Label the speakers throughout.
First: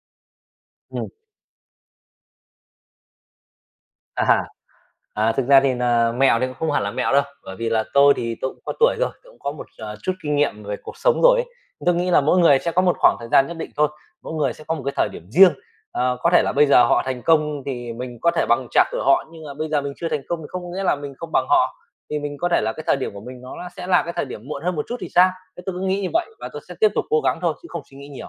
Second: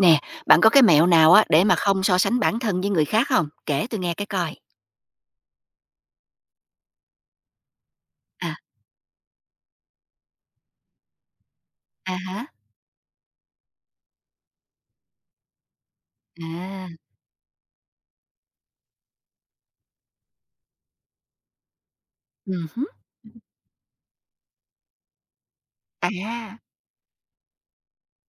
Speaker 1: Nè, bạn có cái mẹo
Speaker 2: Ừm,
Speaker 1: nào á để mà không so sánh bản thân với người khác không? Kể tôi nghe cái
Speaker 2: à,
Speaker 1: coi.
Speaker 2: thực ra thì nà mẹo thì cũng không hẳn là mẹo đâu, bởi vì là tôi
Speaker 1: À,
Speaker 2: cũng có tuổi rồi, tôi cũng có một, chút kinh nghiệm về cuộc sống rồi ấy. Tôi nghĩ
Speaker 1: à
Speaker 2: là mỗi
Speaker 1: hả,
Speaker 2: người sẽ có một khoảng thời gian nhất định thôi, mỗi người sẽ có một cái thời điểm riêng. Có thể là bây giờ
Speaker 1: à,
Speaker 2: họ thành công thì mình có thể bằng chạc tuổi họ, nhưng mà bây giờ mình chưa thành công thì không nghĩa là mình không bằng họ, thì mình có thể là cái
Speaker 1: hứm,
Speaker 2: thời điểm của mình nó là sẽ là cái thời điểm muộn hơn một chút thì sao? Thế tôi cứ nghĩ như vậy và
Speaker 1: à.
Speaker 2: tôi sẽ tiếp tục cố gắng thôi chứ không suy nghĩ nhiều.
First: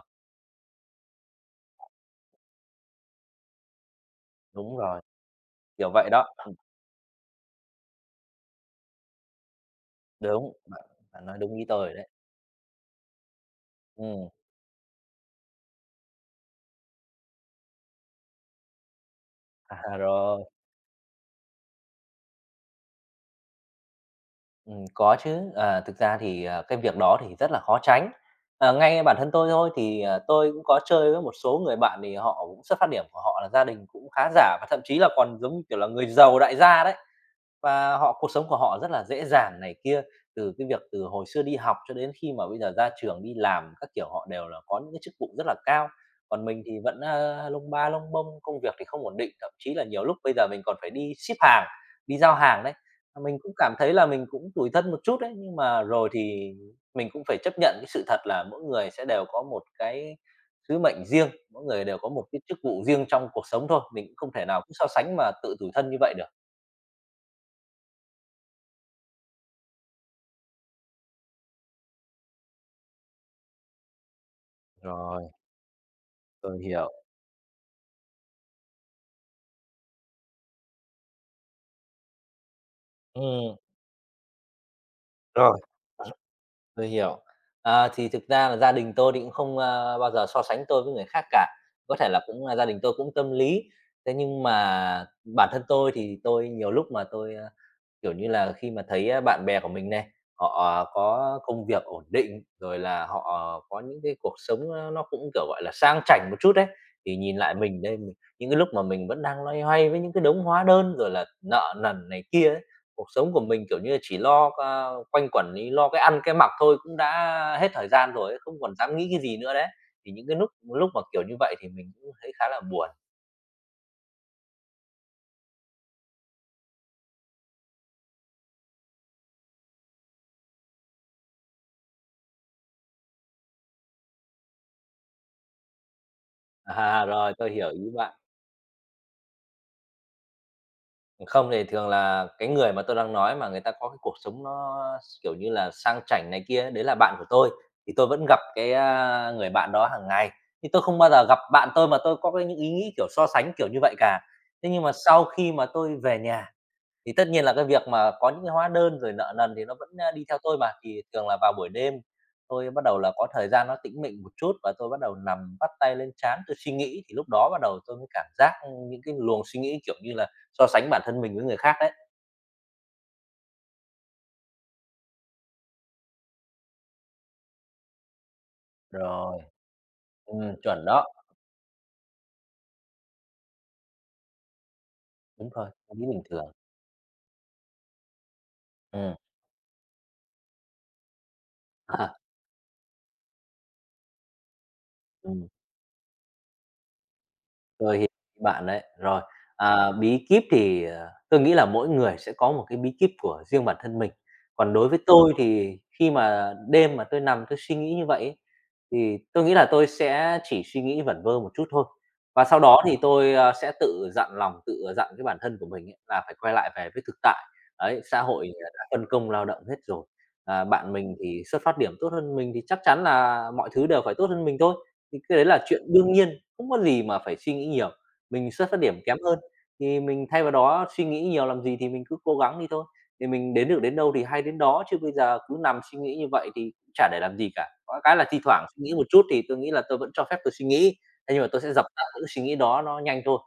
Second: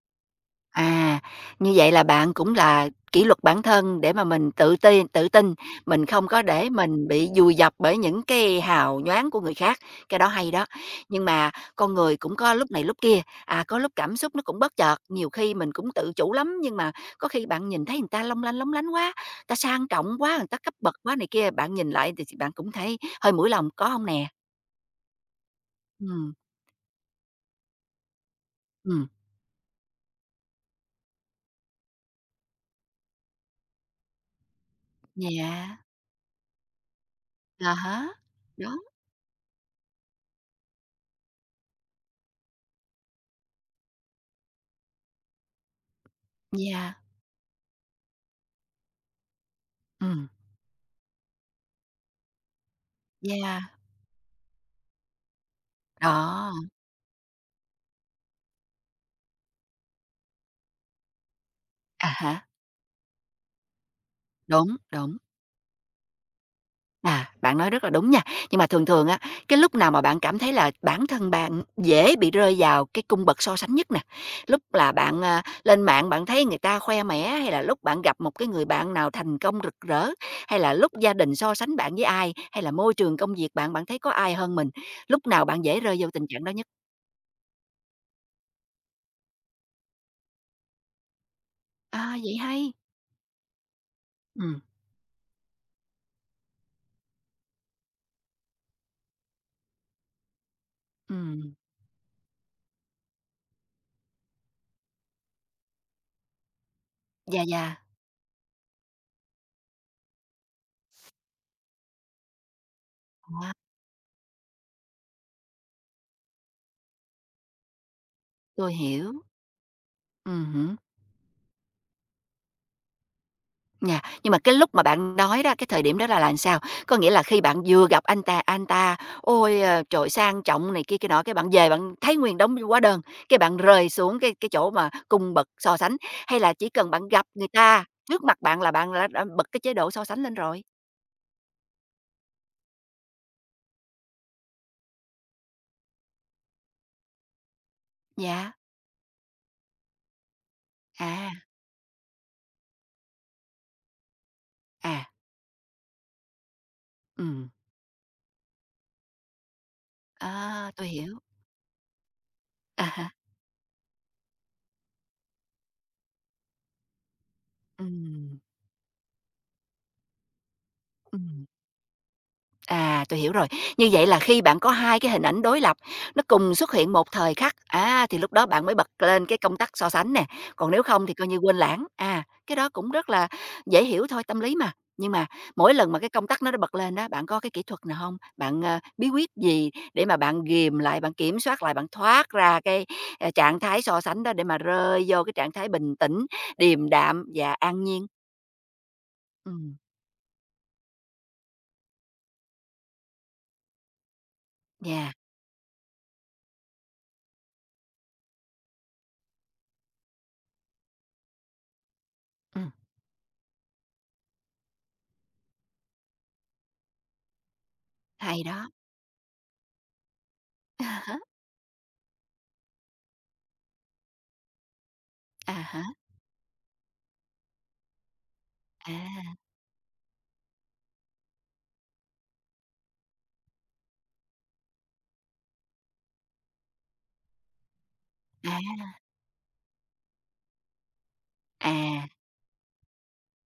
Speaker 1: À. Như vậy là bạn cũng là kỷ luật bản thân để mà mình
Speaker 2: Đúng rồi,
Speaker 1: tự tin,
Speaker 2: kiểu
Speaker 1: mình
Speaker 2: vậy
Speaker 1: không
Speaker 2: đó.
Speaker 1: có để mình bị vùi dập bởi những cái hào nhoáng của người khác, cái đó hay
Speaker 2: Đúng,
Speaker 1: đó.
Speaker 2: bạn
Speaker 1: Nhưng
Speaker 2: bạn nói
Speaker 1: mà
Speaker 2: đúng ý tôi
Speaker 1: con
Speaker 2: rồi đấy.
Speaker 1: người cũng có lúc này lúc kia, có lúc cảm
Speaker 2: Ừm,
Speaker 1: xúc nó cũng bất chợt, nhiều khi mình cũng tự chủ lắm, nhưng mà có khi bạn nhìn thấy người ta long lanh lóng lánh quá, người ta sang
Speaker 2: à,
Speaker 1: trọng quá,
Speaker 2: rồi.
Speaker 1: người ta cấp bậc quá này kia, bạn nhìn lại thì bạn cũng thấy hơi mũi lòng có không nè?
Speaker 2: Có chứ. Ờ, Thực ra
Speaker 1: Ừm,
Speaker 2: thì, cái việc đó thì rất là khó tránh. Ngay
Speaker 1: ừm,
Speaker 2: bản thân tôi thôi thì, tôi cũng có chơi với một số người bạn thì họ cũng xuất phát điểm của họ là gia đình cũng khá giả và thậm chí là còn giống như
Speaker 1: yeah,
Speaker 2: kiểu là người giàu đại gia đấy.
Speaker 1: à
Speaker 2: Và
Speaker 1: há,
Speaker 2: họ cuộc sống của
Speaker 1: đó,
Speaker 2: họ rất là dễ dàng này kia, từ cái việc từ hồi xưa đi học cho đến khi mà bây giờ ra trường đi làm các kiểu họ đều là có những cái chức vụ rất là cao. Còn mình thì
Speaker 1: yeah,
Speaker 2: vẫn, lông ba lông bông, công việc thì không ổn định, thậm chí là nhiều lúc
Speaker 1: ừm,
Speaker 2: bây giờ mình còn phải đi ship hàng, đi giao hàng đấy. Mình cũng
Speaker 1: yeah,
Speaker 2: cảm thấy là mình cũng tủi thân một chút đấy, nhưng mà rồi thì
Speaker 1: đó.
Speaker 2: mình cũng phải chấp nhận cái sự thật là mỗi người sẽ đều có một cái sứ mệnh riêng, mỗi người đều
Speaker 1: À
Speaker 2: có một cái
Speaker 1: há,
Speaker 2: chức vụ riêng trong cuộc sống thôi, mình cũng không thể nào cứ
Speaker 1: đúng,
Speaker 2: so sánh
Speaker 1: đúng.
Speaker 2: mà tự tủi thân như vậy được.
Speaker 1: À, bạn nói rất là đúng nha. Nhưng mà thường thường á, cái lúc nào mà bạn cảm thấy là bản thân bạn dễ bị rơi vào cái cung bậc so sánh nhất nè? Lúc là bạn,
Speaker 2: Rồi.
Speaker 1: à, lên mạng bạn thấy người
Speaker 2: Tôi
Speaker 1: ta
Speaker 2: hiểu.
Speaker 1: khoe mẽ, hay là lúc bạn gặp một cái người bạn nào thành công rực rỡ, hay là lúc gia đình so sánh bạn với ai, hay là môi trường công việc
Speaker 2: Ừm,
Speaker 1: bạn, bạn thấy có ai hơn mình? Lúc nào
Speaker 2: rồi,
Speaker 1: bạn dễ rơi vào tình trạng đó nhất?
Speaker 2: tôi hiểu. À, thì thực ra là gia đình tôi thì cũng không, bao giờ so sánh tôi với người khác cả. Có thể
Speaker 1: À,
Speaker 2: là
Speaker 1: vậy
Speaker 2: cũng, là gia
Speaker 1: hay!
Speaker 2: đình tôi cũng tâm lý, thế nhưng
Speaker 1: Ừm,
Speaker 2: mà bản thân tôi thì tôi nhiều lúc mà tôi, kiểu như là, khi mà thấy, bạn bè của mình này, họ à, có
Speaker 1: ừm,
Speaker 2: công việc ổn định, rồi là họ à, có những cái cuộc sống nó cũng, kiểu, gọi là, sang chảnh một chút đấy thì nhìn
Speaker 1: yeah,
Speaker 2: lại
Speaker 1: yeah,
Speaker 2: mình đây, mình những cái lúc mà mình vẫn đang loay hoay với những cái đống hóa đơn, rồi là nợ nần này kia ấy, cuộc sống của
Speaker 1: à,
Speaker 2: mình, kiểu như là, chỉ lo, quanh quẩn đi lo cái ăn cái mặc thôi cũng đã hết thời gian rồi ấy, không
Speaker 1: tôi
Speaker 2: còn dám nghĩ
Speaker 1: hiểu.
Speaker 2: cái gì nữa đấy. Thì những cái lúc
Speaker 1: Hứm.
Speaker 2: lúc mà kiểu như vậy thì mình cũng thấy khá là buồn.
Speaker 1: Nhưng mà cái lúc mà bạn nói đó, cái thời điểm đó là làm sao? Có nghĩa là khi bạn vừa gặp anh ta, ôi, trời, sang trọng này kia cái nọ, cái bạn về bạn thấy nguyên đống hóa đơn, cái bạn rơi xuống cái chỗ mà cung bậc so sánh, hay là chỉ cần
Speaker 2: À,
Speaker 1: bạn gặp
Speaker 2: rồi,
Speaker 1: người
Speaker 2: tôi hiểu ý
Speaker 1: ta
Speaker 2: bạn.
Speaker 1: trước mặt bạn là bạn đã bật cái chế độ so sánh lên rồi?
Speaker 2: Không, thì thường là cái người mà tôi đang nói mà người ta có cái cuộc sống nó, kiểu như là, sang chảnh này kia, đấy là bạn của tôi, thì tôi vẫn gặp
Speaker 1: Dạ,
Speaker 2: cái, người bạn đó hàng ngày, nhưng tôi không bao giờ
Speaker 1: à,
Speaker 2: gặp bạn tôi mà tôi có cái những ý nghĩ, kiểu, so sánh kiểu như vậy cả. Thế nhưng mà
Speaker 1: à,
Speaker 2: sau khi mà tôi về nhà thì tất nhiên
Speaker 1: ừm,
Speaker 2: là cái việc mà có những cái hóa đơn rồi nợ nần thì nó vẫn, đi theo tôi
Speaker 1: à,
Speaker 2: mà,
Speaker 1: tôi
Speaker 2: thì
Speaker 1: hiểu.
Speaker 2: thường là vào buổi đêm tôi bắt
Speaker 1: À
Speaker 2: đầu
Speaker 1: há,
Speaker 2: là có thời gian nó tĩnh mịnh một chút và tôi bắt đầu nằm bắt tay lên trán tôi suy nghĩ, thì lúc đó bắt đầu tôi mới cảm
Speaker 1: ừm,
Speaker 2: giác, những cái luồng suy nghĩ, kiểu như là, so sánh bản thân mình với
Speaker 1: ừm.
Speaker 2: người khác đấy.
Speaker 1: À, tôi hiểu rồi. Như vậy là khi bạn có 2 cái hình ảnh đối lập, nó cùng xuất hiện một thời khắc, thì lúc đó bạn mới bật lên cái
Speaker 2: Rồi.
Speaker 1: công tắc so sánh nè, còn nếu
Speaker 2: Chuẩn
Speaker 1: không
Speaker 2: đó,
Speaker 1: thì coi như quên lãng. À, cái đó cũng rất là dễ hiểu thôi, tâm lý mà. Nhưng mà
Speaker 2: đúng rồi,
Speaker 1: mỗi lần mà
Speaker 2: tâm
Speaker 1: cái
Speaker 2: bình
Speaker 1: công tắc nó
Speaker 2: thường.
Speaker 1: nó bật lên đó, bạn có cái kỹ thuật nào không? Bạn, bí
Speaker 2: Ừm.
Speaker 1: quyết gì để mà bạn ghìm lại, bạn kiểm soát lại, bạn
Speaker 2: À.
Speaker 1: thoát ra cái, trạng thái so sánh đó để mà rơi vô cái
Speaker 2: Ừm.
Speaker 1: trạng thái bình tĩnh, điềm đạm và an
Speaker 2: Rồi,
Speaker 1: nhiên?
Speaker 2: hiểu ý bạn đấy. Rồi,
Speaker 1: Ừm,
Speaker 2: à, bí kíp thì, tôi nghĩ là mỗi người sẽ có một cái bí kíp của riêng bản thân mình. Còn đối với
Speaker 1: yeah,
Speaker 2: tôi thì khi mà đêm mà tôi nằm tôi suy nghĩ như vậy ấy, thì tôi nghĩ là tôi sẽ chỉ suy nghĩ vẩn vơ một chút thôi. Và sau
Speaker 1: ừm,
Speaker 2: đó thì tôi, sẽ tự dặn lòng, tự dặn cái bản thân của mình ấy là phải quay lại về với thực tại. Đấy, xã
Speaker 1: hay
Speaker 2: hội,
Speaker 1: đó.
Speaker 2: đã phân công lao động hết rồi. À, bạn mình thì xuất phát điểm tốt hơn mình thì chắc chắn là mọi thứ đều phải tốt hơn mình thôi. Thì cái đấy
Speaker 1: À
Speaker 2: là
Speaker 1: há, à
Speaker 2: chuyện
Speaker 1: há,
Speaker 2: đương nhiên không có gì mà phải suy nghĩ nhiều, mình xuất phát điểm kém
Speaker 1: à.
Speaker 2: hơn, thì mình thay vào đó suy nghĩ nhiều làm gì thì mình cứ cố gắng đi thôi, thì mình đến được đến đâu thì hay đến đó, chứ bây giờ cứ nằm suy nghĩ như vậy thì cũng chả để làm gì cả. Có cái là thi thoảng suy
Speaker 1: À,
Speaker 2: nghĩ một chút thì tôi nghĩ là tôi vẫn cho phép tôi suy nghĩ, thế nhưng mà tôi sẽ dập tắt
Speaker 1: à,
Speaker 2: những suy nghĩ đó nó nhanh thôi.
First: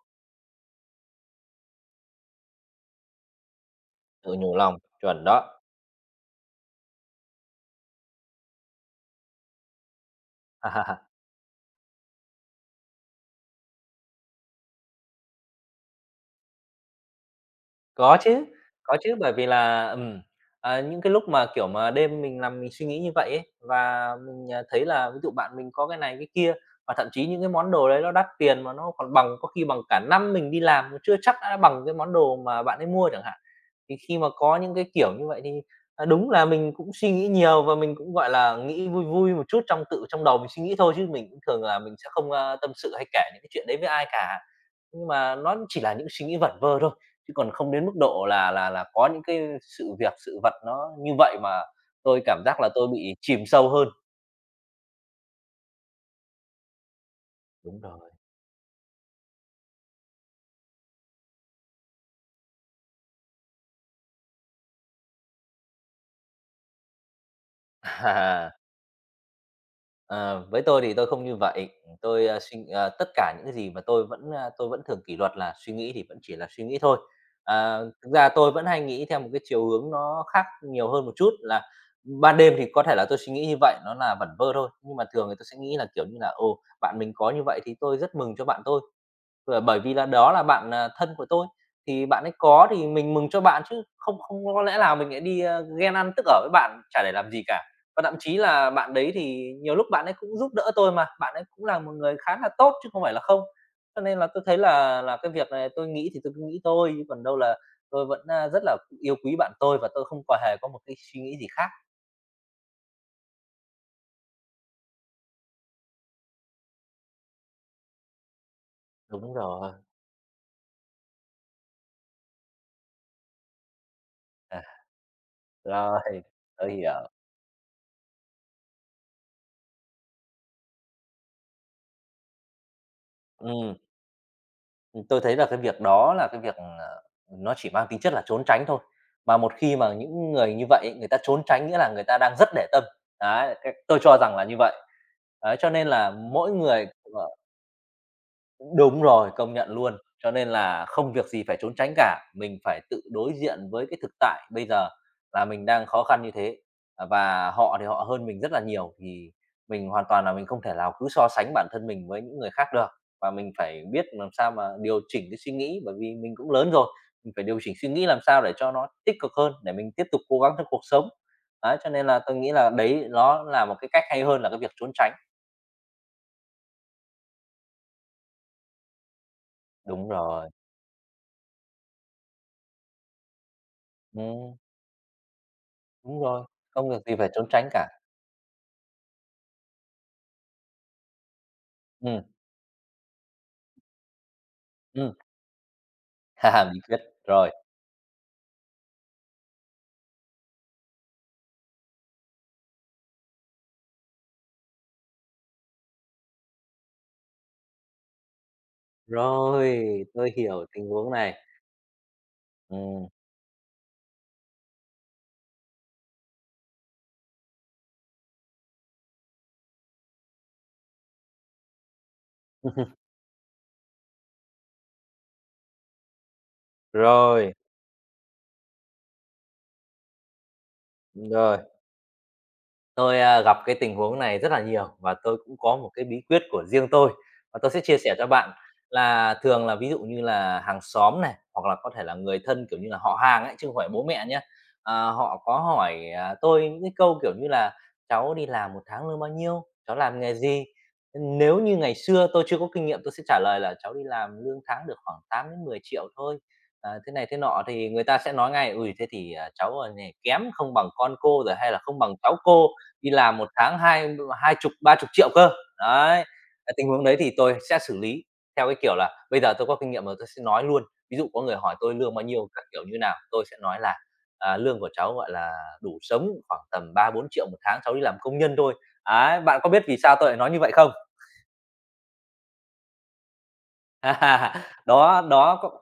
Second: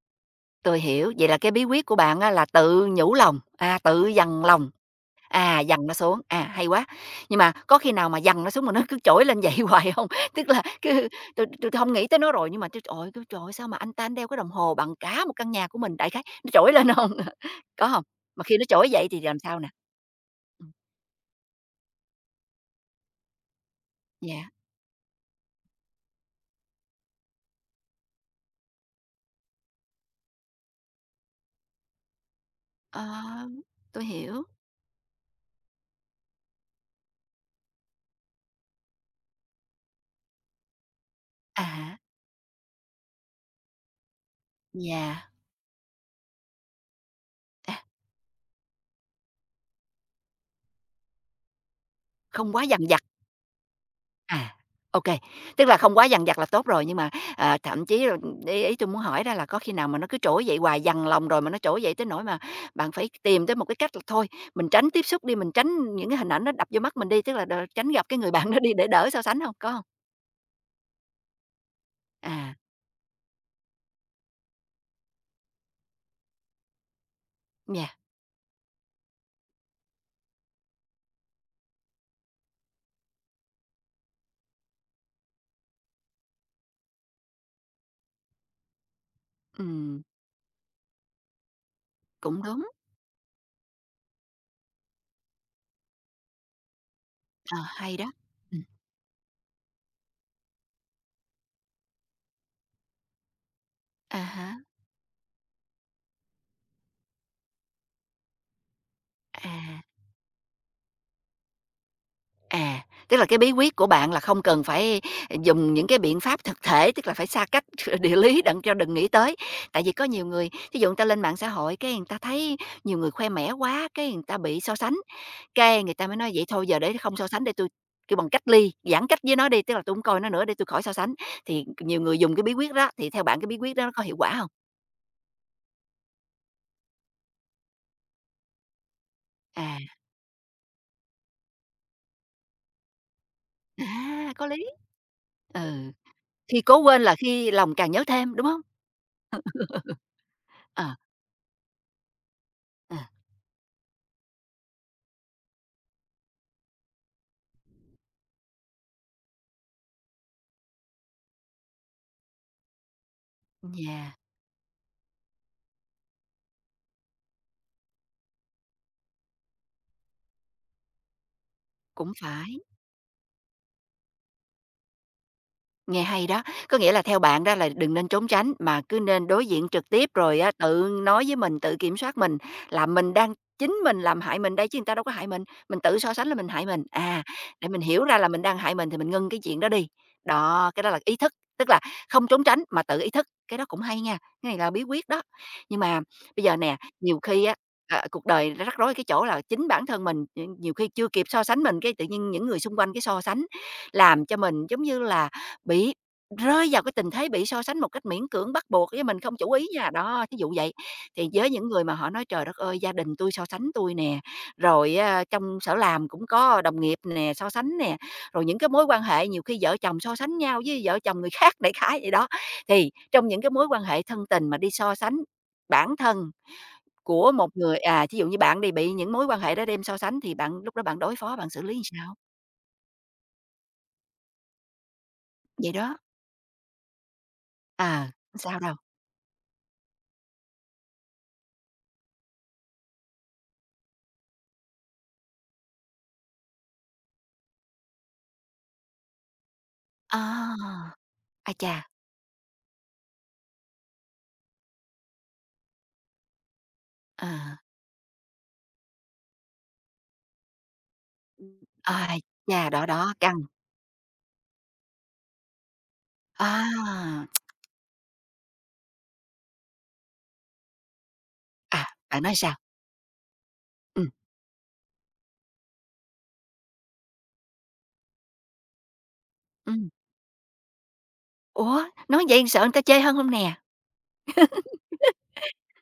Speaker 1: tôi hiểu. Vậy là cái bí quyết của bạn á là tự nhủ lòng, tự
Speaker 2: Tự
Speaker 1: dằn
Speaker 2: nhủ
Speaker 1: lòng,
Speaker 2: lòng, chuẩn đó.
Speaker 1: dằn nó xuống, à, hay quá. Nhưng mà có khi nào mà dằn nó xuống mà nó cứ trỗi lên vậy hoài không? Tức là cứ tôi tui tui nghĩ tới nó rồi, nhưng mà tôi "Trời ơi, kêu trời ơi, sao mà anh đeo cái đồng hồ bằng cả một căn nhà của mình?" Đại khái, nó trỗi lên hông? Có không?
Speaker 2: Có
Speaker 1: Mà
Speaker 2: chứ,
Speaker 1: khi nó trỗi
Speaker 2: có
Speaker 1: vậy
Speaker 2: chứ,
Speaker 1: thì
Speaker 2: bởi
Speaker 1: làm
Speaker 2: vì
Speaker 1: sao nè?
Speaker 2: là,
Speaker 1: Ừm,
Speaker 2: những cái lúc mà, kiểu, mà đêm mình nằm mình suy nghĩ như vậy ấy, và
Speaker 1: dạ,
Speaker 2: mình, thấy là ví dụ bạn mình có cái này cái kia, và thậm chí những cái món đồ đấy nó đắt tiền mà nó còn bằng có khi bằng cả năm mình đi làm chưa chắc đã bằng cái món đồ mà bạn ấy mua chẳng hạn.
Speaker 1: ờ,
Speaker 2: Thì
Speaker 1: tôi
Speaker 2: khi mà
Speaker 1: hiểu.
Speaker 2: có những cái kiểu như vậy thì, đúng là mình cũng suy nghĩ nhiều và mình cũng, gọi là, nghĩ vui vui một chút trong đầu mình suy nghĩ thôi, chứ mình cũng
Speaker 1: À
Speaker 2: thường là mình
Speaker 1: há,
Speaker 2: sẽ không, tâm sự hay kể những cái chuyện đấy với ai cả. Nhưng
Speaker 1: yeah,
Speaker 2: mà nó chỉ là những suy nghĩ vẩn vơ thôi. Chứ còn không
Speaker 1: à,
Speaker 2: đến mức độ là có những cái sự việc, sự vật nó như vậy mà tôi cảm
Speaker 1: không
Speaker 2: giác
Speaker 1: quá
Speaker 2: là
Speaker 1: dằn
Speaker 2: tôi
Speaker 1: vặt.
Speaker 2: bị chìm sâu hơn.
Speaker 1: À, ok, tức là không quá dằn vặt là tốt rồi, nhưng mà,
Speaker 2: Đúng
Speaker 1: thậm chí
Speaker 2: rồi.
Speaker 1: là ý ý tui muốn hỏi đó là có khi nào mà nó cứ trỗi dậy hoài, dằn lòng rồi mà nó trỗi dậy tới nỗi mà bạn phải tìm tới một cái cách là thôi, mình tránh tiếp xúc đi, mình tránh những cái hình ảnh nó đập vô mắt mình đi, tức là tránh gặp cái người bạn
Speaker 2: À,
Speaker 1: đó đi để đỡ so sánh không? Có hông?
Speaker 2: ờ, với tôi thì tôi không như vậy. Tôi,
Speaker 1: À,
Speaker 2: tất cả những cái gì mà tôi vẫn, tôi vẫn thường kỷ luật là suy nghĩ thì vẫn chỉ là suy nghĩ thôi. À,
Speaker 1: yeah,
Speaker 2: thực ra tôi vẫn hay nghĩ theo một cái chiều hướng nó khác nhiều hơn một chút là ban đêm thì có thể là tôi suy nghĩ như vậy, nó là vẩn vơ thôi, nhưng mà thường thì tôi sẽ nghĩ là, kiểu như là, ồ, bạn mình có như vậy thì tôi rất mừng cho bạn tôi. Ờ, bởi vì
Speaker 1: ừm,
Speaker 2: là đó là bạn, thân của tôi, thì bạn ấy
Speaker 1: cũng đúng,
Speaker 2: có thì mình mừng cho bạn chứ không không có lẽ nào mình lại đi, ghen ăn tức ở với bạn chả để làm gì
Speaker 1: ờ,
Speaker 2: cả.
Speaker 1: hay
Speaker 2: Và
Speaker 1: đó.
Speaker 2: thậm chí
Speaker 1: Ừm,
Speaker 2: là bạn đấy thì nhiều lúc bạn ấy cũng giúp đỡ tôi mà, bạn ấy cũng là một người khá là tốt chứ không phải là không. Cho
Speaker 1: à
Speaker 2: nên là tôi thấy
Speaker 1: há,
Speaker 2: là cái việc này tôi nghĩ thì tôi cứ nghĩ thôi, chứ còn đâu là tôi vẫn, rất là yêu quý bạn tôi
Speaker 1: à.
Speaker 2: và tôi không có hề có một cái suy nghĩ gì khác.
Speaker 1: À, tức là cái bí quyết của bạn là không cần phải dùng những cái biện pháp thực thể, tức là phải xa cách địa lý đặng cho đừng nghĩ
Speaker 2: Đúng
Speaker 1: tới.
Speaker 2: rồi,
Speaker 1: Tại vì có nhiều người, thí dụ người ta lên mạng xã hội, cái người ta thấy nhiều người khoe mẽ quá, cái người ta bị
Speaker 2: à,
Speaker 1: so sánh. Cái người
Speaker 2: rồi,
Speaker 1: ta mới nói vậy, thôi
Speaker 2: tôi
Speaker 1: giờ để
Speaker 2: hiểu.
Speaker 1: không so sánh, để tôi kêu bằng cách ly, giãn cách với nó đi, tức là tôi không coi nó nữa để tôi khỏi so sánh. Thì nhiều người dùng cái bí quyết đó, thì theo bạn cái bí quyết
Speaker 2: Ừm.
Speaker 1: đó nó có hiệu quả không?
Speaker 2: Tôi thấy là cái việc đó là cái việc, nó chỉ mang tính chất là trốn tránh thôi. Mà một
Speaker 1: À,
Speaker 2: khi mà những người như vậy người ta trốn tránh nghĩa là người ta đang rất để tâm. Đấy, cái
Speaker 1: à,
Speaker 2: tôi cho rằng là
Speaker 1: có
Speaker 2: như
Speaker 1: lý,
Speaker 2: vậy. Đấy, cho nên
Speaker 1: ừ,
Speaker 2: là mỗi
Speaker 1: khi cố
Speaker 2: người
Speaker 1: quên là khi lòng càng nhớ thêm, đúng không?
Speaker 2: đúng rồi, công nhận luôn. Cho nên là
Speaker 1: Ờ,
Speaker 2: không việc gì phải trốn tránh cả, mình phải
Speaker 1: ờ,
Speaker 2: tự đối diện với cái thực tại bây giờ là mình đang khó khăn như thế, và họ thì họ hơn mình rất là nhiều, thì mình hoàn toàn là mình không thể nào cứ so sánh bản thân mình với những người khác được. Và mình phải biết
Speaker 1: yeah,
Speaker 2: làm sao mà điều chỉnh cái suy nghĩ, bởi vì mình cũng lớn rồi, mình phải điều chỉnh suy nghĩ làm sao để cho nó tích cực hơn, để mình tiếp tục cố gắng trong cuộc sống. Đấy, cho nên
Speaker 1: cũng
Speaker 2: là tôi nghĩ
Speaker 1: phải.
Speaker 2: là đấy nó là một cái cách hay hơn là cái việc trốn tránh.
Speaker 1: Nghe hay đó, có nghĩa là theo bạn đó là đừng nên trốn tránh mà cứ nên đối diện trực
Speaker 2: Đúng
Speaker 1: tiếp rồi
Speaker 2: rồi.
Speaker 1: á, tự nói với mình, tự kiểm soát mình là mình đang chính mình làm hại mình
Speaker 2: Ừm.
Speaker 1: đây chứ người ta đâu có hại mình tự so
Speaker 2: Đúng
Speaker 1: sánh là
Speaker 2: rồi,
Speaker 1: mình hại mình.
Speaker 2: không việc gì
Speaker 1: À,
Speaker 2: phải trốn
Speaker 1: để
Speaker 2: tránh
Speaker 1: mình
Speaker 2: cả.
Speaker 1: hiểu ra là mình đang hại mình thì mình ngưng cái chuyện đó đi. Đó, cái đó là ý thức, tức là
Speaker 2: Ừm,
Speaker 1: không trốn tránh mà tự ý thức, cái đó cũng hay nha, cái này là bí quyết
Speaker 2: ừm,
Speaker 1: đó. Nhưng mà bây giờ nè,
Speaker 2: bí quyết,
Speaker 1: nhiều khi
Speaker 2: rồi,
Speaker 1: á à, cuộc đời nó rắc rối cái chỗ là chính bản thân mình nhiều khi chưa kịp so sánh mình, cái tự nhiên những người xung quanh cái so sánh làm cho mình giống như là bị rơi vào cái tình thế bị so sánh một cách miễn cưỡng, bắt buộc với mình không chủ ý
Speaker 2: rồi,
Speaker 1: nha. Đó,
Speaker 2: tôi
Speaker 1: thí dụ
Speaker 2: hiểu
Speaker 1: vậy,
Speaker 2: tình huống
Speaker 1: thì
Speaker 2: này.
Speaker 1: với những người mà họ nói "Trời đất ơi, gia
Speaker 2: Ừm,
Speaker 1: đình tôi so sánh tôi nè", rồi á trong sở làm cũng có đồng nghiệp nè so sánh nè, rồi những cái mối quan hệ nhiều khi vợ chồng so sánh nhau với vợ chồng người khác, đại khái vậy đó. Thì trong những cái mối quan hệ thân tình mà đi so sánh bản thân của một
Speaker 2: rồi,
Speaker 1: người, à, thí dụ như bạn đi, bị những mối quan hệ đó đem so sánh thì bạn lúc đó bạn đối phó, bạn
Speaker 2: rồi.
Speaker 1: xử lý như sao?
Speaker 2: Tôi gặp cái tình huống này rất là nhiều, và tôi cũng
Speaker 1: Vậy
Speaker 2: có một
Speaker 1: đó,
Speaker 2: cái bí quyết của riêng tôi và tôi sẽ
Speaker 1: à
Speaker 2: chia sẻ cho
Speaker 1: hông
Speaker 2: bạn.
Speaker 1: sao đâu.
Speaker 2: Là thường là ví dụ như là hàng xóm này, hoặc là có thể là người thân, kiểu như là họ hàng ấy, chứ không phải bố mẹ nhá. Ờ, họ có hỏi tôi những cái câu, kiểu như là "Cháu đi làm một tháng lương bao nhiêu? Cháu làm
Speaker 1: À,
Speaker 2: nghề gì?"
Speaker 1: ái
Speaker 2: Nếu
Speaker 1: chà!
Speaker 2: như ngày xưa tôi chưa có kinh nghiệm, tôi sẽ trả lời là "Cháu đi làm lương tháng được khoảng 8 đến 10 triệu thôi." Thế này thế
Speaker 1: À,
Speaker 2: nọ thì người ta sẽ nói ngay: "Ui thế thì, cháu, này, kém, không bằng con cô rồi, hay là không bằng
Speaker 1: ai
Speaker 2: cháu cô.
Speaker 1: chà, đó,
Speaker 2: Đi
Speaker 1: đó,
Speaker 2: làm
Speaker 1: căng.
Speaker 2: một tháng hai hai chục, ba chục triệu cơ." Đấy,
Speaker 1: À,
Speaker 2: cái tình huống đấy thì tôi sẽ xử lý theo cái kiểu là bây giờ tôi có kinh nghiệm rồi, tôi sẽ nói luôn. Ví dụ có người hỏi
Speaker 1: à,
Speaker 2: tôi lương
Speaker 1: bạn
Speaker 2: bao
Speaker 1: nói
Speaker 2: nhiêu,
Speaker 1: sao?
Speaker 2: các kiểu như nào, tôi sẽ nói là
Speaker 1: Ừ,
Speaker 2: "À, lương của cháu, gọi là đủ sống khoảng tầm 3 4 triệu một tháng, cháu đi làm công nhân thôi." Ấy, bạn có
Speaker 1: ừ.
Speaker 2: biết vì sao tôi lại nói như vậy không?
Speaker 1: Ủa, nói vậy sợ người ta chê hơn không nè?
Speaker 2: Đó, đó,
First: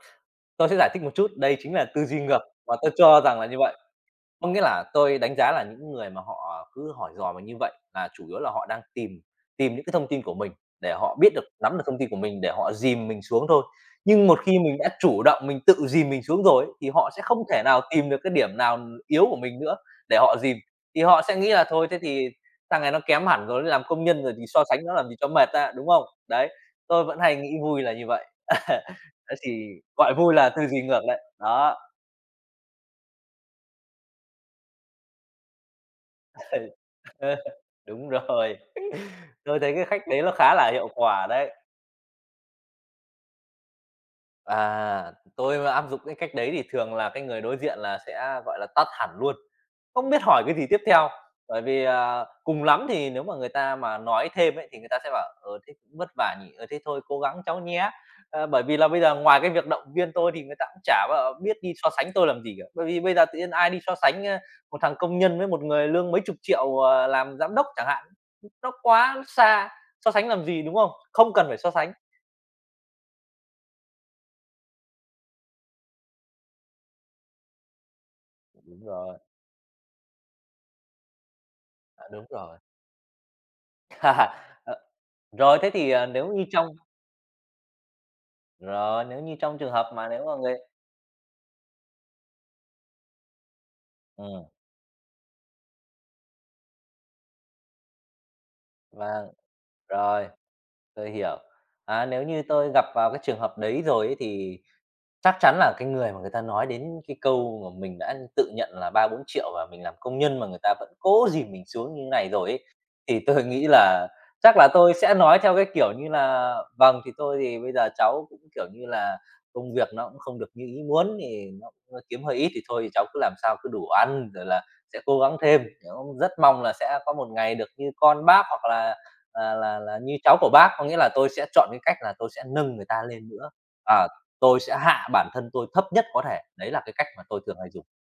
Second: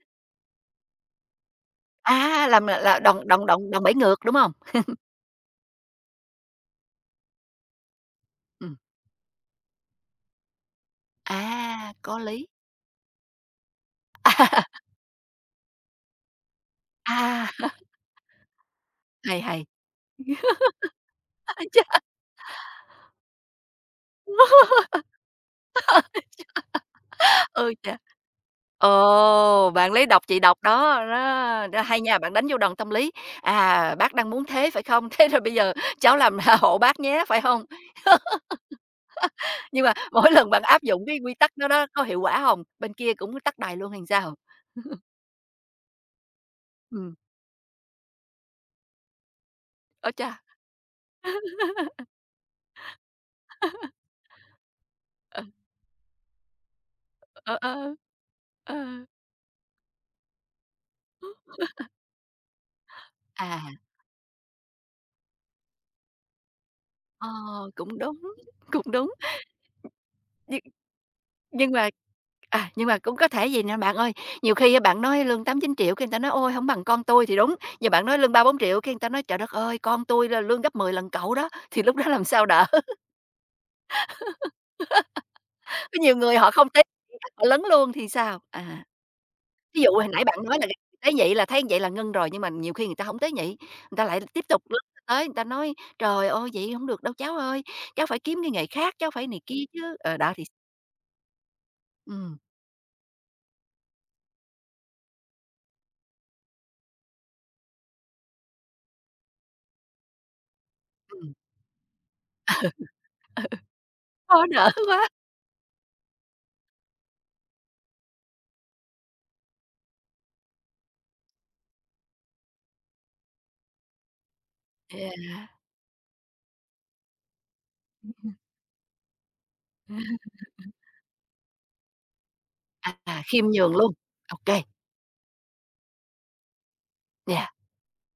Speaker 2: tôi sẽ giải thích một chút, đây chính là tư duy ngược
Speaker 1: À, làm
Speaker 2: mà
Speaker 1: là
Speaker 2: tôi cho
Speaker 1: đồng
Speaker 2: rằng
Speaker 1: đồng
Speaker 2: là như
Speaker 1: đòn
Speaker 2: vậy.
Speaker 1: đòn bẩy ngược, đúng
Speaker 2: Có
Speaker 1: không?
Speaker 2: nghĩa là tôi đánh giá là những người mà họ cứ hỏi dò mình như vậy là chủ yếu là họ
Speaker 1: Ừ,
Speaker 2: đang tìm tìm những cái thông tin của mình, để họ biết được, nắm được
Speaker 1: à,
Speaker 2: thông tin của
Speaker 1: có
Speaker 2: mình
Speaker 1: lý.
Speaker 2: để họ dìm mình xuống thôi. Nhưng một khi mình đã chủ động mình tự dìm mình xuống rồi ấy, thì họ sẽ không
Speaker 1: À,
Speaker 2: thể nào tìm được cái điểm nào yếu của
Speaker 1: hay,
Speaker 2: mình
Speaker 1: hay.
Speaker 2: nữa để họ dìm. Thì họ sẽ nghĩ là
Speaker 1: Ái
Speaker 2: thôi
Speaker 1: chà,
Speaker 2: thế thì thằng này nó kém hẳn rồi, nó làm công nhân rồi thì so sánh nó làm gì cho mệt ra, đúng không? Đấy, tôi vẫn hay nghĩ
Speaker 1: ôi
Speaker 2: vui là
Speaker 1: chà.
Speaker 2: như vậy. Đấy, thì
Speaker 1: Ồ, bạn lấy
Speaker 2: gọi
Speaker 1: đọc
Speaker 2: vui
Speaker 1: chị
Speaker 2: là
Speaker 1: đọc
Speaker 2: tư duy
Speaker 1: đó,
Speaker 2: ngược đấy,
Speaker 1: đó,
Speaker 2: đó.
Speaker 1: đó, hay nha, bạn đánh vô đòn tâm lý. À, bác đang muốn thế, phải không? Thế rồi bây giờ cháu làm hộ bác nhé,
Speaker 2: Ờ,
Speaker 1: phải không?
Speaker 2: đúng rồi. Tôi thấy
Speaker 1: Nhưng
Speaker 2: cái
Speaker 1: mà
Speaker 2: cách đấy nó
Speaker 1: mỗi lần
Speaker 2: khá
Speaker 1: bạn
Speaker 2: là
Speaker 1: áp
Speaker 2: hiệu
Speaker 1: dụng cái
Speaker 2: quả
Speaker 1: quy
Speaker 2: đấy.
Speaker 1: tắc đó đó, có hiệu quả không? Bên kia cũng tắt đài luôn hay sao?
Speaker 2: Tôi mà áp dụng cái cách đấy thì thường là
Speaker 1: Ừ,
Speaker 2: cái người đối diện là sẽ, gọi là tắt hẳn luôn, không
Speaker 1: ôi
Speaker 2: biết
Speaker 1: cha!
Speaker 2: hỏi cái gì tiếp theo. Bởi vì cùng lắm thì nếu mà người ta mà nói thêm ấy, thì người ta sẽ bảo:
Speaker 1: Ờ,
Speaker 2: "Ờ, thế cũng vất vả nhỉ? Ờ, thế thôi cố gắng
Speaker 1: ờ,
Speaker 2: cháu nhé."
Speaker 1: ờ.
Speaker 2: Ờ, bởi
Speaker 1: Ờ.
Speaker 2: vì là bây giờ ngoài cái việc động viên tôi thì người ta cũng chả bao biết đi so sánh tôi làm gì cả. Bởi vì bây giờ tự nhiên
Speaker 1: À,
Speaker 2: ai đi so sánh, ơ, một thằng công nhân với một người lương mấy chục triệu, ờ,
Speaker 1: ờ,
Speaker 2: làm giám đốc chẳng
Speaker 1: cũng
Speaker 2: hạn,
Speaker 1: đúng,
Speaker 2: nó
Speaker 1: cũng đúng.
Speaker 2: quá xa, so sánh làm
Speaker 1: Nhưng
Speaker 2: gì, đúng không? Không cần phải so
Speaker 1: nhưng mà
Speaker 2: sánh.
Speaker 1: nhưng mà cũng có thể vầy nè bạn ơi, nhiều khi á bạn nói lương tám chín triệu, 9, cái người ta nói: "Ôi, hổng bằng con tui" thì đúng, nhưng bạn nói lương ba bốn triệu, 4,
Speaker 2: Đúng
Speaker 1: cái người ta
Speaker 2: rồi,
Speaker 1: nói: "Trời đất ơi, con tui là lương gấp 10 lần cậu đó", thì lúc đó làm
Speaker 2: đúng
Speaker 1: sao
Speaker 2: rồi.
Speaker 1: đỡ?
Speaker 2: Rồi, thế thì,
Speaker 1: Có
Speaker 2: à,
Speaker 1: nhiều
Speaker 2: nếu
Speaker 1: người
Speaker 2: như
Speaker 1: họ
Speaker 2: trong
Speaker 1: không tiếp họ lấn luôn thì sao? À,
Speaker 2: rồi, nếu như trong trường
Speaker 1: ví dụ
Speaker 2: hợp
Speaker 1: hồi
Speaker 2: mà
Speaker 1: nãy
Speaker 2: nếu mà
Speaker 1: bạn
Speaker 2: người
Speaker 1: nói là tế nhị là thấy vậy là ngưng rồi, nhưng mà nhiều khi người ta hổng tế nhị, người ta lại tiếp
Speaker 2: ừm,
Speaker 1: tục lớn lên tới người ta nói: "Trời ơi, vậy hổng được đâu cháu ơi, cháu phải kiếm cái nghề khác, cháu phải
Speaker 2: vâng,
Speaker 1: này kia chứ." Ờ,
Speaker 2: rồi,
Speaker 1: đó thì
Speaker 2: tôi hiểu. Nếu
Speaker 1: ừm,
Speaker 2: như tôi gặp vào cái trường hợp đấy rồi ấy thì chắc chắn là cái người mà người ta nói đến cái câu mà mình đã tự nhận là 3 4 triệu và mình làm công nhân mà người ta vẫn cố
Speaker 1: ừm,
Speaker 2: dìm mình xuống như này rồi ấy, thì
Speaker 1: ừ,
Speaker 2: tôi nghĩ là
Speaker 1: khó
Speaker 2: chắc là
Speaker 1: đỡ
Speaker 2: tôi
Speaker 1: quá.
Speaker 2: sẽ nói theo cái kiểu như là "Vâng, thì tôi thì bây giờ cháu cũng, kiểu như là, công việc nó cũng không được như ý muốn thì nó cũng kiếm hơi ít thì thôi thì cháu cứ làm sao cứ đủ ăn rồi là sẽ cố gắng
Speaker 1: Yeah.
Speaker 2: thêm. Cháu rất mong là sẽ có một ngày được như con bác hoặc là như cháu của bác." Có nghĩa là tôi sẽ chọn cái cách là tôi sẽ nâng người
Speaker 1: À,
Speaker 2: ta
Speaker 1: à,
Speaker 2: lên
Speaker 1: khiêm
Speaker 2: nữa.
Speaker 1: nhường luôn,
Speaker 2: À,
Speaker 1: ô kê,
Speaker 2: tôi sẽ hạ bản thân tôi thấp nhất có thể, đấy là cái cách mà tôi
Speaker 1: yeah,
Speaker 2: thường hay dùng.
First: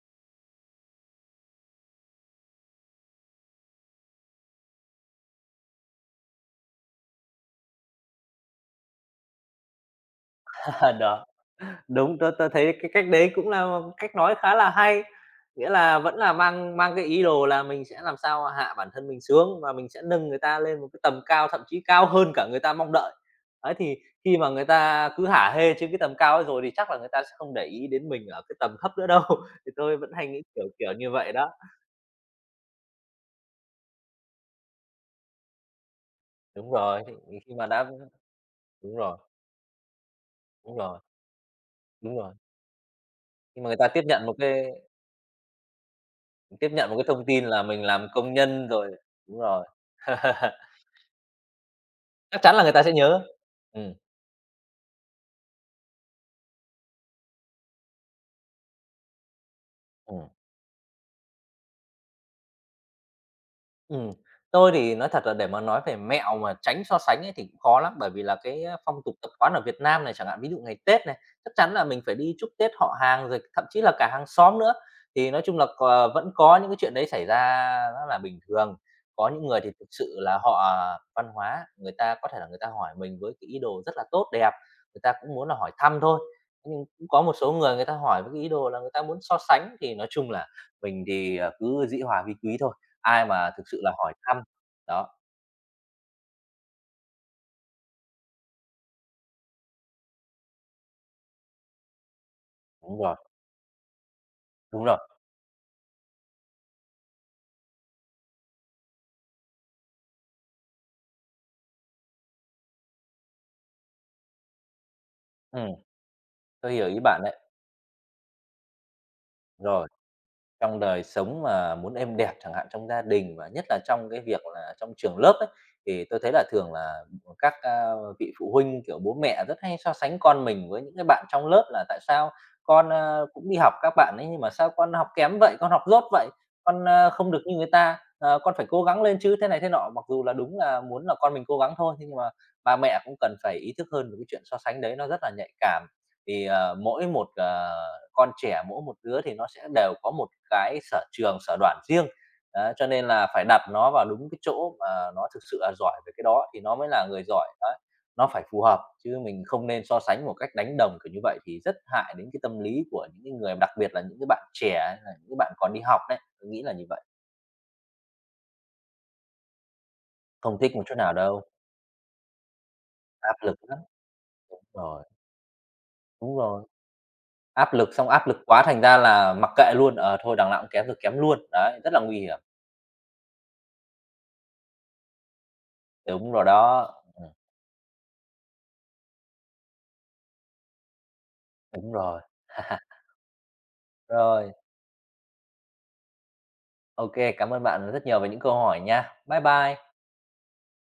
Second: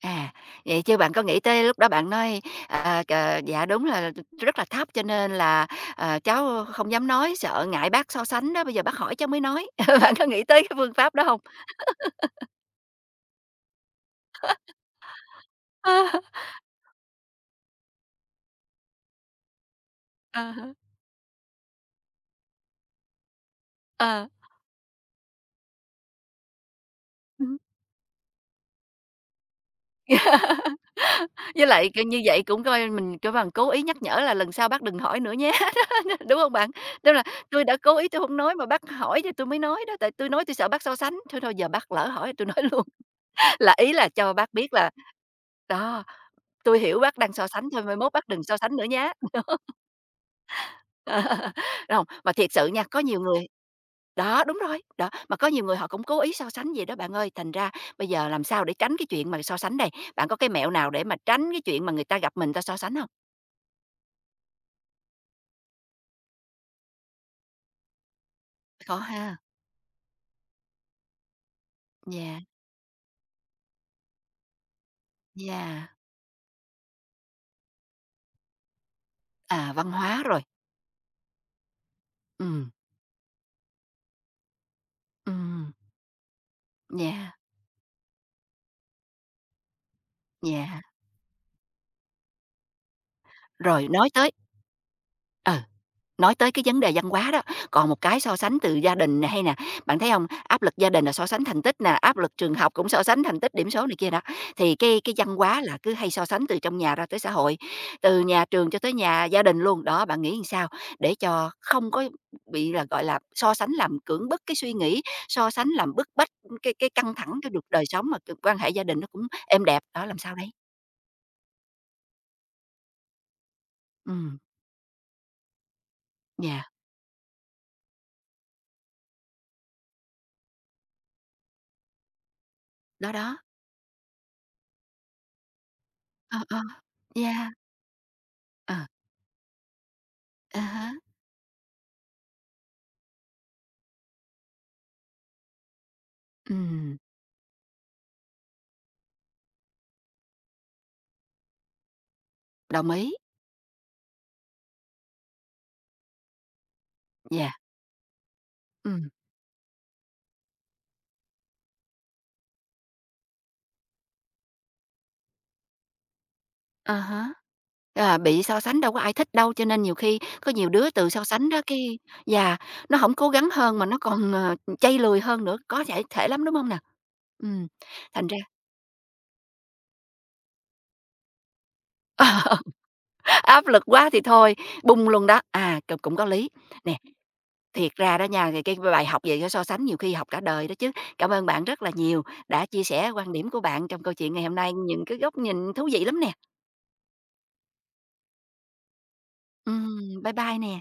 Speaker 1: à, vậy chứ bạn có nghĩ tới lúc đó bạn nói, à, cà "Dạ, đúng là rất là thấp cho nên là, cháu không dám nói, sợ ngại bác so sánh đó, bây giờ bác hỏi cháu mới nói." Bạn có nghĩ tới cái phương pháp đó
Speaker 2: Đó,
Speaker 1: hông?
Speaker 2: đúng, tôi thấy cái cách đấy cũng là một cách nói khá là hay, nghĩa là vẫn
Speaker 1: À
Speaker 2: là mang mang cái ý đồ là mình sẽ làm sao hạ bản thân mình xuống và mình sẽ nâng người
Speaker 1: há, à
Speaker 2: ta lên một
Speaker 1: há.
Speaker 2: cái tầm cao, thậm chí cao hơn cả người ta mong đợi. Ấy, thì
Speaker 1: Ờ.
Speaker 2: khi mà người ta cứ hả hê trên cái tầm cao ấy rồi thì chắc là người ta sẽ không
Speaker 1: Ừm.
Speaker 2: để ý đến mình ở cái tầm thấp nữa đâu, thì tôi vẫn hay nghĩ kiểu kiểu như vậy đó.
Speaker 1: Với lại, kiểu, như vậy cũng coi mình kêu bằng cố ý nhắc nhở là "Lần sau bác đừng hỏi nữa nhé", đúng hông bạn?
Speaker 2: Đúng rồi,
Speaker 1: Tức là
Speaker 2: thì khi
Speaker 1: tui
Speaker 2: mà
Speaker 1: đã
Speaker 2: đã
Speaker 1: cố ý tui hông nói mà bác
Speaker 2: đúng rồi,
Speaker 1: hỏi thì tui mới nói đó, tại tui nói tui sợ
Speaker 2: đúng
Speaker 1: bác so
Speaker 2: rồi,
Speaker 1: sánh, thôi thôi giờ bác lỡ
Speaker 2: đúng
Speaker 1: hỏi
Speaker 2: rồi,
Speaker 1: tui nói luôn,
Speaker 2: khi mà
Speaker 1: là
Speaker 2: người ta
Speaker 1: ý
Speaker 2: tiếp
Speaker 1: là
Speaker 2: nhận
Speaker 1: cho
Speaker 2: một
Speaker 1: bác
Speaker 2: cái,
Speaker 1: biết là đó,
Speaker 2: tiếp
Speaker 1: tui
Speaker 2: nhận một
Speaker 1: hiểu
Speaker 2: cái
Speaker 1: bác
Speaker 2: thông
Speaker 1: đang
Speaker 2: tin
Speaker 1: so
Speaker 2: là
Speaker 1: sánh thôi,
Speaker 2: mình
Speaker 1: mai
Speaker 2: làm
Speaker 1: mốt bác
Speaker 2: công
Speaker 1: đừng so
Speaker 2: nhân
Speaker 1: sánh nữa
Speaker 2: rồi,
Speaker 1: nhá.
Speaker 2: đúng rồi.
Speaker 1: Ờ, hông, mà
Speaker 2: Chắc
Speaker 1: thiệt
Speaker 2: chắn là
Speaker 1: sự
Speaker 2: người ta
Speaker 1: nha,
Speaker 2: sẽ
Speaker 1: có nhiều
Speaker 2: nhớ.
Speaker 1: người
Speaker 2: Ừm.
Speaker 1: đó, đúng rồi, đó, mà có nhiều người họ cũng cố ý so sánh vậy đó bạn ơi, thành ra bây giờ làm sao để tránh cái chuyện mà so sánh đây? Bạn
Speaker 2: Ừm.
Speaker 1: có cái mẹo nào để mà tránh cái chuyện mà người ta gặp mình ta so sánh hông?
Speaker 2: Ừm, tôi thì nói thật là để mà nói về mẹo mà tránh so sánh ấy thì cũng khó lắm, bởi vì là
Speaker 1: Khó
Speaker 2: phong tục tập
Speaker 1: ha.
Speaker 2: quán ở Việt Nam này, chẳng hạn ví dụ ngày Tết này, chắc chắn là mình phải đi
Speaker 1: Yeah,
Speaker 2: chúc Tết họ hàng rồi thậm chí là cả hàng xóm nữa. Thì nói chung là
Speaker 1: yeah.
Speaker 2: cò vẫn có những cái chuyện đấy xảy ra rất là bình thường. Có những người thì
Speaker 1: À,
Speaker 2: thực
Speaker 1: văn
Speaker 2: sự
Speaker 1: hóa
Speaker 2: là
Speaker 1: rồi.
Speaker 2: họ, văn hóa, người ta có thể là người ta
Speaker 1: Ừm,
Speaker 2: hỏi mình với cái ý đồ rất là tốt đẹp, người ta cũng muốn là hỏi
Speaker 1: ừm,
Speaker 2: thăm thôi. Nhưng cũng có
Speaker 1: yeah,
Speaker 2: một số người người ta hỏi với cái ý đồ là người ta muốn so sánh, thì nói chung là
Speaker 1: yeah.
Speaker 2: mình thì, ờ, cứ dĩ hòa vi quý thôi. Ai mà thực sự
Speaker 1: Rồi
Speaker 2: là
Speaker 1: nói
Speaker 2: hỏi
Speaker 1: tới
Speaker 2: thăm. Đó,
Speaker 1: ờ. Nói tới cái vấn đề văn hóa đó, còn một cái so sánh từ gia đình nè hay nè, bạn thấy hông? Áp lực gia đình là so sánh thành tích nè, áp lực trường học cũng
Speaker 2: đúng
Speaker 1: so
Speaker 2: rồi,
Speaker 1: sánh thành tích, điểm số này kia đó, thì
Speaker 2: đúng rồi.
Speaker 1: cái văn hóa là cứ hay so sánh từ trong nhà ra tới xã hội, từ nhà trường cho tới nhà gia đình luôn. Đó, bạn nghĩ làm sao để cho không có bị là, gọi là, so sánh làm cưỡng bức cái suy nghĩ, so sánh
Speaker 2: Ừm,
Speaker 1: làm bức bách
Speaker 2: tôi
Speaker 1: cái
Speaker 2: hiểu
Speaker 1: cái
Speaker 2: ý
Speaker 1: căng
Speaker 2: bạn
Speaker 1: thẳng
Speaker 2: đấy.
Speaker 1: cái được đời sống mà quan hệ gia đình nó cũng êm đẹp,
Speaker 2: Rồi.
Speaker 1: đó, làm sao đây?
Speaker 2: Trong đời sống mà muốn êm đẹp chẳng hạn, trong gia đình và nhất là trong cái
Speaker 1: Ừm,
Speaker 2: việc là trong trường lớp ấy, thì tôi thấy là
Speaker 1: yeah,
Speaker 2: thường là các vị phụ huynh, kiểu, bố mẹ rất hay so sánh con mình với những cái bạn trong lớp là "Tại sao con,
Speaker 1: đó,
Speaker 2: a,
Speaker 1: đó.
Speaker 2: cũng đi học các bạn ấy, nhưng mà sao con học kém vậy, con học dốt vậy,
Speaker 1: Ờ, ờ,
Speaker 2: con không được
Speaker 1: yeah,
Speaker 2: như người ta, ờ, con phải
Speaker 1: ờ,
Speaker 2: cố gắng lên chứ" thế này thế nọ. Mặc dù là đúng
Speaker 1: à
Speaker 2: là
Speaker 1: há,
Speaker 2: muốn là con mình cố gắng thôi, thế nhưng mà ba mẹ cũng cần phải ý thức hơn về cái chuyện so sánh đấy, nó rất là nhạy cảm. Thì
Speaker 1: ừm.
Speaker 2: mỗi một, ờ, con trẻ, mỗi một đứa thì nó sẽ đều có một cái sở trường, sở đoản riêng, đấy, cho
Speaker 1: Đồng
Speaker 2: nên
Speaker 1: ý,
Speaker 2: là phải đặt nó vào đúng cái chỗ mà nó thực sự là giỏi về cái đó thì nó mới là người giỏi,
Speaker 1: yeah,
Speaker 2: đấy. Nó phải phù hợp
Speaker 1: ừm,
Speaker 2: chứ mình không nên so sánh một cách đánh đồng kiểu như vậy thì rất hại đến cái tâm lý của những cái người, đặc biệt là những cái bạn trẻ hay là những cái bạn còn đi học đấy, tôi nghĩ là như
Speaker 1: à
Speaker 2: vậy.
Speaker 1: há, à, bị so sánh đâu có ai thích đâu, cho nên nhiều khi có
Speaker 2: Không
Speaker 1: nhiều
Speaker 2: thích một
Speaker 1: đứa
Speaker 2: chút
Speaker 1: từ
Speaker 2: nào
Speaker 1: so
Speaker 2: đâu,
Speaker 1: sánh đó cái yeah, nó không cố
Speaker 2: áp
Speaker 1: gắng
Speaker 2: lực
Speaker 1: hơn
Speaker 2: lắm.
Speaker 1: mà nó còn,
Speaker 2: Đúng
Speaker 1: chây
Speaker 2: rồi,
Speaker 1: lười hơn nữa, có thể thể
Speaker 2: đúng
Speaker 1: lắm, đúng
Speaker 2: rồi,
Speaker 1: không nè? Ừm,
Speaker 2: áp lực xong
Speaker 1: thành
Speaker 2: áp lực
Speaker 1: ra
Speaker 2: quá thành ra là mặc kệ luôn, ờ, thôi đằng nào cũng kém rồi kém luôn, đấy, rất là nguy hiểm.
Speaker 1: áp lực quá thì thôi, bung luôn đó, à, cũng có
Speaker 2: Đúng rồi
Speaker 1: lý.
Speaker 2: đó,
Speaker 1: Nè, thiệt ra đó nha, thì cái bài học về cái so sánh nhiều khi học cả đời đó chứ. Cảm ơn bạn rất là
Speaker 2: đúng rồi.
Speaker 1: nhiều đã chia sẻ quan điểm của bạn trong câu chuyện ngày
Speaker 2: Rồi,
Speaker 1: hôm nay, những cái góc nhìn thú vị lắm nè.
Speaker 2: ok, cảm ơn bạn rất nhiều về những câu hỏi nha. Bye bye.
Speaker 1: Bye bye nè.